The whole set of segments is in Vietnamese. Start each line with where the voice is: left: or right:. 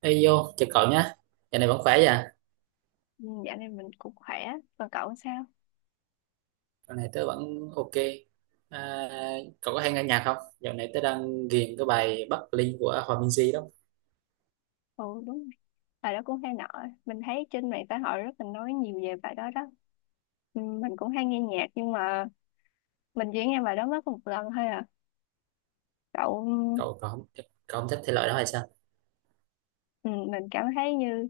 right: Ê vô, chào cậu nhé. Dạo này vẫn khỏe vậy à?
left: Ừ, dạo này mình cũng khỏe, còn cậu sao?
right: Dạo này tớ vẫn ok. À, cậu có hay nghe nhạc không? Dạo này tớ đang ghiền cái bài Bắc Linh của Hòa Minzy đó.
left: Ừ, đúng rồi. Bài đó cũng hay nọ. Mình thấy trên mạng xã hội rất là nói nhiều về bài đó đó. Ừ, mình cũng hay nghe nhạc nhưng mà mình chỉ nghe bài đó mất một lần thôi à. Cậu,
right: Cậu cậu không thích thể loại đó hay sao?
left: ừ, mình cảm thấy như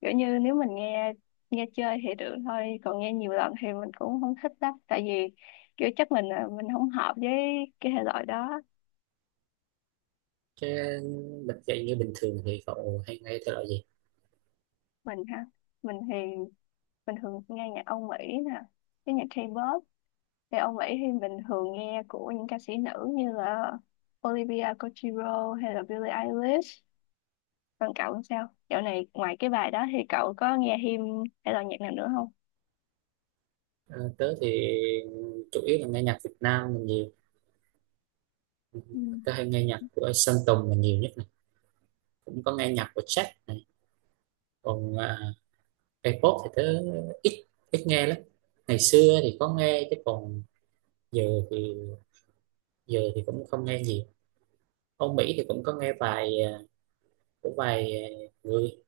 left: kiểu như nếu mình nghe nghe chơi thì được thôi, còn nghe nhiều lần thì mình cũng không thích lắm. Tại vì kiểu chắc mình là mình không hợp với cái thể loại đó.
right: Chứ bật dậy như bình thường thì cậu hay nghe thể loại gì?
left: Mình ha, mình thì mình thường nghe nhạc Âu Mỹ nè, cái nhạc K-pop thì ông ấy thì mình thường nghe của những ca sĩ nữ như là Olivia Rodrigo hay là Billie Eilish. Còn cậu làm sao? Dạo này ngoài cái bài đó thì cậu có nghe him hay là nhạc nào nữa không?
right: Ờ, Tớ thì chủ yếu là nghe nhạc Việt Nam là nhiều. Ừ.
left: Ừ.
right: Tớ hay nghe nhạc của Sơn Tùng là nhiều nhất này. Cũng có nghe nhạc của Jack này. Còn K-pop thì tớ ít ít nghe lắm. Ngày xưa thì có nghe chứ còn giờ thì giờ thì cũng không nghe nhiều. Âu Mỹ thì cũng có nghe vài của vài người,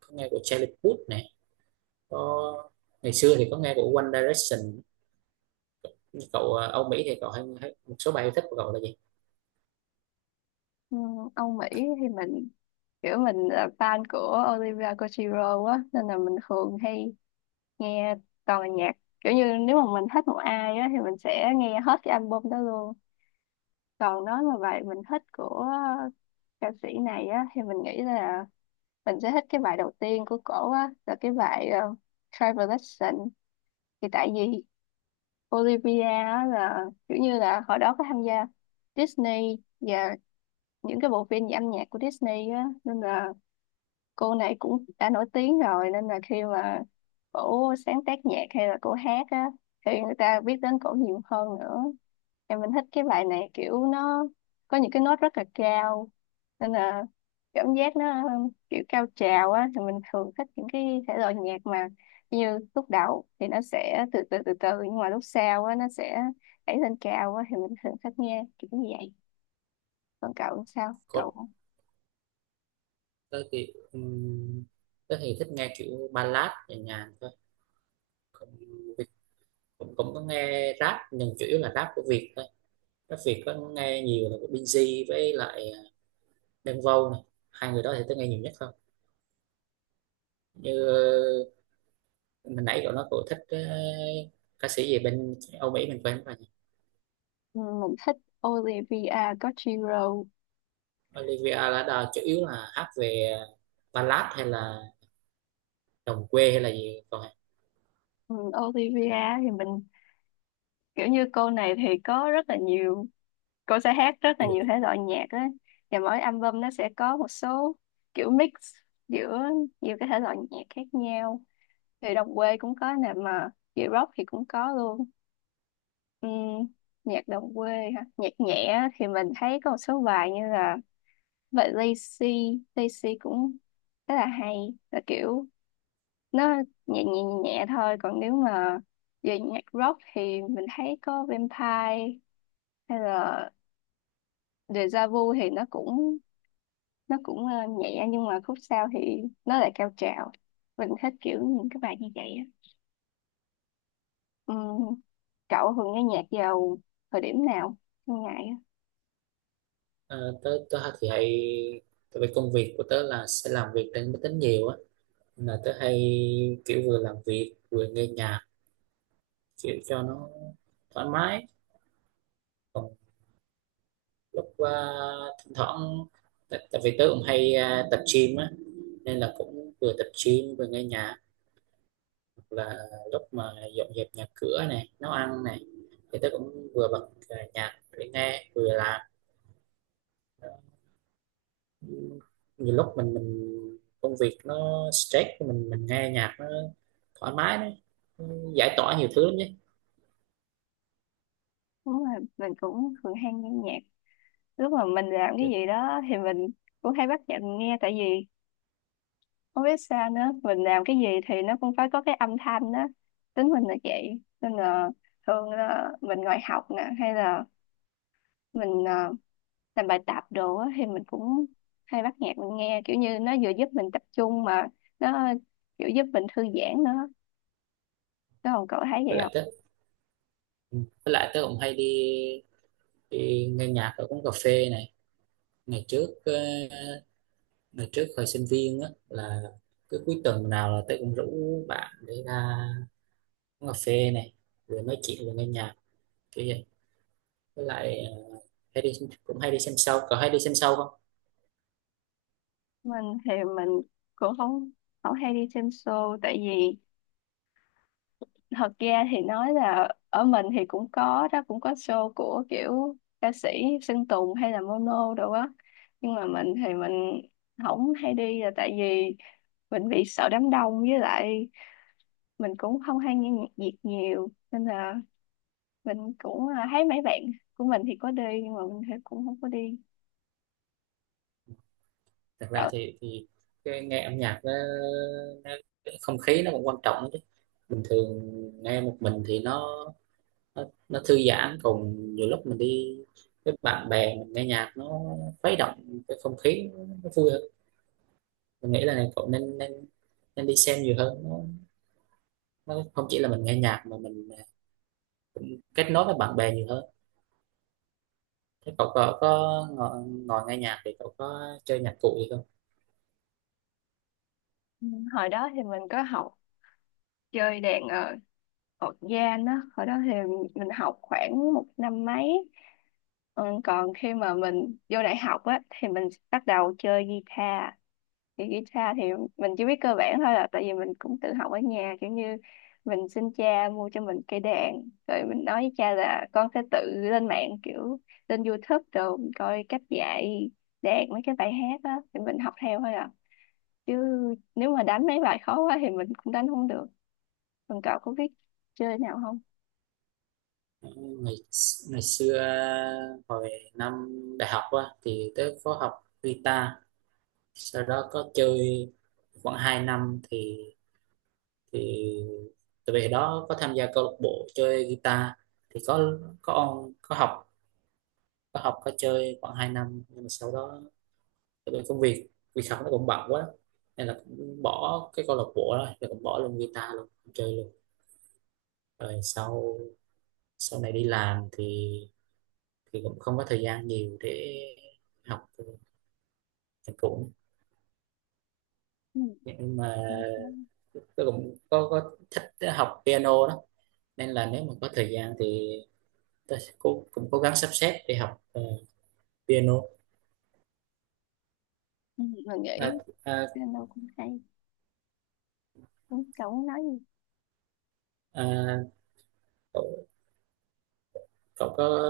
right: có nghe của Charlie Puth này, có ngày xưa thì có nghe của One Direction. Nhưng cậu à, Âu Mỹ thì cậu hay một số bài yêu thích của cậu là gì?
left: Ừ, Ông Mỹ thì mình kiểu mình là fan của Olivia Rodrigo á, nên là mình thường hay nghe toàn là nhạc kiểu như nếu mà mình thích một ai á thì mình sẽ nghe hết cái album đó luôn, còn nói mà bài mình thích của ca sĩ này á thì mình nghĩ là mình sẽ thích cái bài đầu tiên của cổ á, là cái bài Travel Lesson. Thì tại vì Olivia á là kiểu như là hồi đó có tham gia Disney và những cái bộ phim về âm nhạc của Disney á, nên là cô này cũng đã nổi tiếng rồi, nên là khi mà cổ sáng tác nhạc hay là cổ hát á thì người ta biết đến cổ nhiều hơn nữa. Em mình thích cái bài này kiểu nó có những cái nốt rất là cao, nên là cảm giác nó kiểu cao trào á, thì mình thường thích những cái thể loại nhạc mà như lúc đầu thì nó sẽ từ từ từ từ nhưng mà lúc sau á nó sẽ đẩy lên cao á, thì mình thường thích nghe kiểu như vậy. Còn cậu sao
right: Có,
left: cậu?
right: tớ thì thích nghe kiểu ballad nhẹ nhàng thôi, cũng, cũng có nghe rap nhưng chủ yếu là rap của Việt thôi. Rap Việt có nghe nhiều là của Binz với lại Đen Vâu này, hai người đó thì tớ nghe nhiều nhất thôi. Như mình nãy cậu nói cậu thích ca sĩ gì bên Âu Mỹ mình quên rồi nhỉ?
left: Ừ, mình thích Olivia Rodrigo.
right: Olivia Ladar chủ yếu là hát về ballad hay là đồng quê hay là gì, còn
left: Ừ, Olivia thì mình kiểu như cô này thì có rất là nhiều, cô sẽ hát rất là
right: du
left: nhiều
right: lịch?
left: thể loại nhạc á, và mỗi album nó sẽ có một số kiểu mix giữa nhiều cái thể loại nhạc khác nhau. Thì đồng quê cũng có nè mà chị rock thì cũng có luôn. Ừm, nhạc đồng quê hả, nhạc nhẹ á thì mình thấy có một số bài như là vậy Lazy Lazy cũng rất là hay, là kiểu nó nhẹ nhẹ nhẹ nhẹ thôi. Còn nếu mà về nhạc rock thì mình thấy có Vampire hay là Deja Vu thì nó cũng nhẹ nhưng mà khúc sau thì nó lại cao trào. Mình thích kiểu những cái bài như vậy á. Ừm, cậu thường nghe nhạc vào thời điểm nào trong ngày á?
right: Ờ, tớ tớ thì hay, tại vì công việc của tớ là sẽ làm việc trên máy tính nhiều á, nên là tớ hay kiểu vừa làm việc vừa nghe nhạc kiểu cho nó thoải mái. Còn lúc thỉnh thoảng tại vì tớ cũng hay tập gym á nên là cũng vừa tập gym vừa nghe nhạc, là lúc mà dọn dẹp nhà cửa này, nấu ăn này thì tớ cũng vừa bật nhạc để nghe vừa làm. Nhiều lúc mình công việc nó stress, mình nghe nhạc nó thoải mái đấy, nó giải tỏa nhiều thứ lắm nhé.
left: Đúng rồi, mình cũng thường hay nghe nhạc lúc mà mình làm cái gì đó thì mình cũng hay bắt nhạc mình nghe. Tại vì không biết sao nữa, mình làm cái gì thì nó cũng phải có cái âm thanh đó, tính mình là vậy, nên là thường là mình ngồi học nè hay là mình làm bài tập đồ á, thì mình cũng hay bắt nhạc mình nghe, kiểu như nó vừa giúp mình tập trung mà nó kiểu giúp mình thư giãn nữa. Đó, còn cậu thấy vậy
right: Với
left: không?
right: lại tớ Ừ. Với lại tớ cũng hay đi, nghe nhạc ở quán cà phê này. Ngày trước ờ, ngày trước thời sinh viên á là cứ cuối tuần nào là tớ cũng rủ bạn để ra quán cà phê này, vừa nói chuyện vừa nghe nhạc kiểu vậy. Với lại hay đi cũng hay đi xem show. Cậu hay đi xem show không?
left: Mình thì mình cũng không không hay đi xem show. Tại vì thật ra thì nói là ở mình thì cũng có đó, cũng có show của kiểu ca sĩ Sơn Tùng hay là Mono đồ á, nhưng mà mình thì mình không hay đi là tại vì mình bị sợ đám đông, với lại mình cũng không hay nghe nhạc Việt nhiều, nên là mình cũng thấy mấy bạn của mình thì có đi nhưng mà mình thì cũng không có đi.
right: Thật ra
left: Ở,
right: thì nghe âm nhạc nó cái không khí nó cũng quan trọng lắm chứ. Bình thường nghe một mình thì nó thư giãn, còn nhiều lúc mình đi với bạn bè mình nghe nhạc nó khuấy động cái không khí, nó vui hơn. Mình nghĩ là này, cậu nên nên nên đi xem nhiều hơn, nó không chỉ là mình nghe nhạc mà mình kết nối với bạn bè nhiều hơn. Thế cậu có ngồi, nghe nhạc thì cậu có chơi nhạc cụ gì không?
left: hồi đó thì mình có học chơi đàn Ở Gian á, hồi đó thì mình học khoảng một năm mấy. Ừ, còn khi mà mình vô đại học á, thì mình bắt đầu chơi guitar. Thì guitar thì mình chỉ biết cơ bản thôi, là tại vì mình cũng tự học ở nhà. Kiểu như mình xin cha mua cho mình cây đàn. Rồi mình nói với cha là con sẽ tự lên mạng kiểu lên YouTube rồi mình coi cách dạy đàn mấy cái bài hát á. Thì mình học theo thôi à. Chứ nếu mà đánh mấy bài khó quá thì mình cũng đánh không được. Còn cậu có biết chơi nào không?
right: Ngày Ngày xưa hồi năm đại học á thì tớ có học guitar, sau đó có chơi khoảng 2 năm thì thì từ về đó có tham gia câu lạc bộ chơi guitar, thì có học, có chơi khoảng 2 năm nhưng mà sau đó tại vì công việc việc học nó cũng bận quá nên là cũng bỏ cái câu lạc bộ đó, rồi cũng bỏ luôn guitar luôn, không chơi luôn. Rồi sau sau này đi làm thì cũng không có thời gian nhiều để học nhạc cụ,
left: Ừ.
right: nhưng mà
left: Ừ,
right: tôi cũng có thích học piano đó, nên là nếu mà có thời gian thì tôi sẽ cũng cố gắng sắp xếp để học piano.
left: mình
right: à,
left: nghĩ
right: à,
left: piano cũng hay, cũng chẳng nói gì.
right: à, cậu, cậu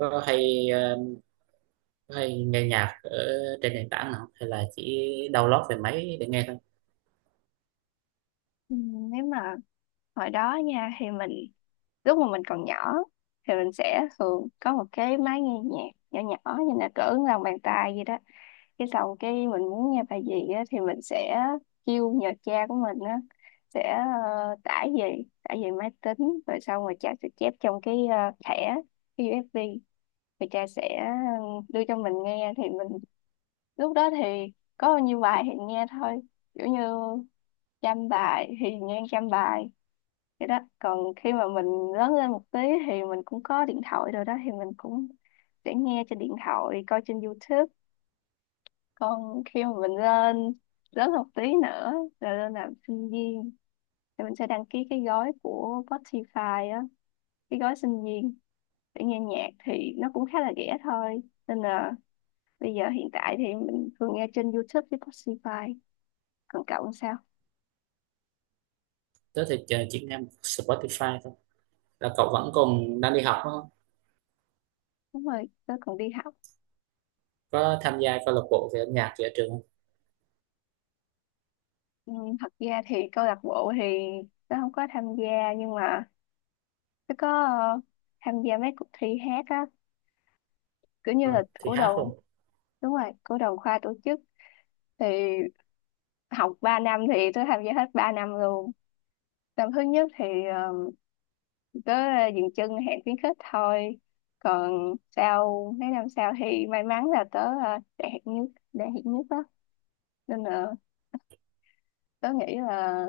right: có hay ờ, có hay nghe nhạc ở trên nền tảng nào không? Hay là chỉ download về máy để nghe thôi?
left: Ừ, nếu mà hồi đó nha thì mình lúc mà mình còn nhỏ thì mình sẽ thường có một cái máy nghe nhạc nhỏ nhỏ như là cỡ lòng bàn tay gì đó. Cái xong cái mình muốn nghe bài gì á, thì mình sẽ kêu nhờ cha của mình á sẽ tải về máy tính rồi xong rồi cha sẽ chép trong cái thẻ cái USB rồi cha sẽ đưa cho mình nghe. Thì mình lúc đó thì có bao nhiêu bài thì nghe thôi, kiểu như trăm bài thì nghe trăm bài vậy đó. Còn khi mà mình lớn lên một tí thì mình cũng có điện thoại rồi đó, thì mình cũng sẽ nghe trên điện thoại, coi trên YouTube. Còn khi mà mình lên lớn một tí nữa rồi lên làm sinh viên thì mình sẽ đăng ký cái gói của Spotify á, cái gói sinh viên, để nghe nhạc thì nó cũng khá là rẻ thôi. Nên là bây giờ hiện tại thì mình thường nghe trên YouTube với Spotify. Còn cậu làm sao?
right: Tớ thì chỉ nghe Spotify thôi. Là cậu vẫn còn đang đi học đúng không?
left: Đúng rồi, tớ còn đi học.
right: Có tham gia câu lạc bộ về âm nhạc gì ở trường không?
left: Ừ, thật ra thì câu lạc bộ thì tớ không có tham gia nhưng mà tớ có tham gia mấy cuộc thi hát á, kiểu như là
right: Ờ, thì
left: của đoàn.
right: hát không?
left: Đúng rồi, của đoàn khoa tổ chức. Thì học 3 năm thì tớ tham gia hết 3 năm luôn. Năm thứ nhất thì ờ, tớ dừng chân hẹn khuyến khích thôi. Còn sau mấy năm sau thì may mắn là tớ đạt hạng nhất á, nên là tớ nghĩ là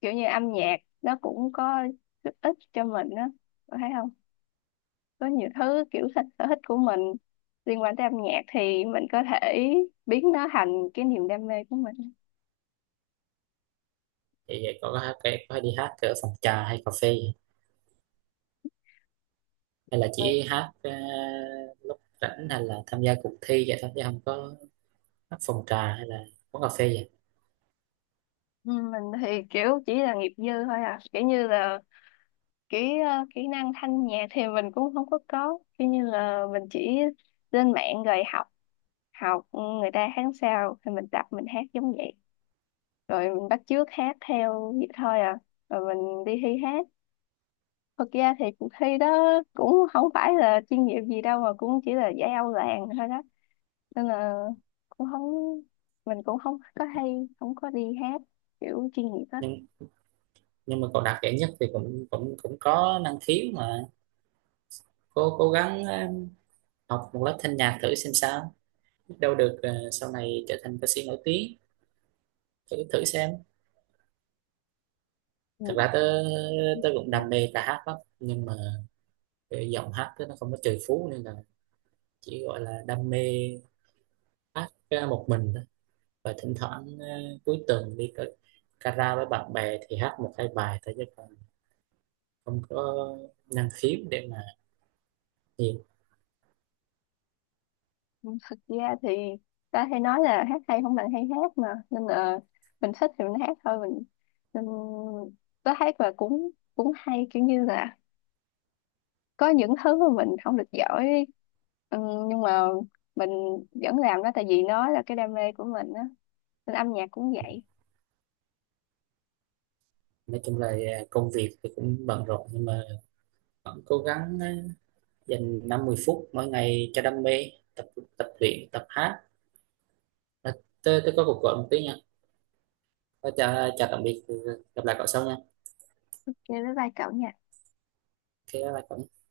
left: kiểu như âm nhạc nó cũng có giúp ích cho mình á, có thấy không, có nhiều thứ kiểu thích sở thích của mình liên quan tới âm nhạc thì mình có thể biến nó thành cái niềm đam mê của mình.
right: Thì có hát, có đi hát ở phòng trà hay cà phê, hay là chỉ hát lúc rảnh, hay là tham gia cuộc thi vậy thôi chứ không có hát phòng trà hay là quán cà phê vậy?
left: Ừ, mình thì kiểu chỉ là nghiệp dư thôi à, kiểu như là cái kỹ năng thanh nhạc thì mình cũng không có kiểu như là mình chỉ lên mạng rồi học học người ta hát sao thì mình tập mình hát giống vậy, rồi mình bắt chước hát theo vậy thôi à, rồi mình đi thi hát. Thực ra thì cuộc thi đó cũng không phải là chuyên nghiệp gì đâu mà cũng chỉ là giải Âu làng thôi đó, nên là cũng không, mình cũng không có hay không có đi hát kiểu chuyên nghiệp á.
right: nhưng nhưng mà cậu đạt giải nhất thì cũng cũng cũng có năng khiếu mà, cố cố gắng học một lớp thanh nhạc thử xem sao, biết đâu được sau này trở thành ca sĩ nổi tiếng, thử thử xem.
left: Ừ.
right: Thật ra tớ tớ cũng đam mê ca hát lắm nhưng mà cái giọng hát tớ nó không có trời phú nên là chỉ gọi là đam mê hát một mình thôi, và thỉnh thoảng cuối tuần đi kara với bạn bè thì hát một hai bài thôi chứ còn không có năng khiếu để mà nhiều.
left: Thực ra thì ta hay nói là hát hay không bằng hay hát, mà nên là mình thích thì mình hát thôi. Mình nên tới hát và cũng cũng hay kiểu như là có những thứ mà mình không được giỏi, ừ, nhưng mà mình vẫn làm đó tại vì nó là cái đam mê của mình á. Nên âm nhạc cũng vậy.
right: Nói chung là công việc thì cũng bận rộn nhưng mà vẫn cố gắng dành 50 phút mỗi ngày cho đam mê, tập tập luyện tập hát. à, tôi có cuộc gọi một tí nha. Ờ, chào chào tạm biệt, gặp lại cậu sau nha.
left: Chơi với vai cậu nha.
right: Ok, bye bye cậu.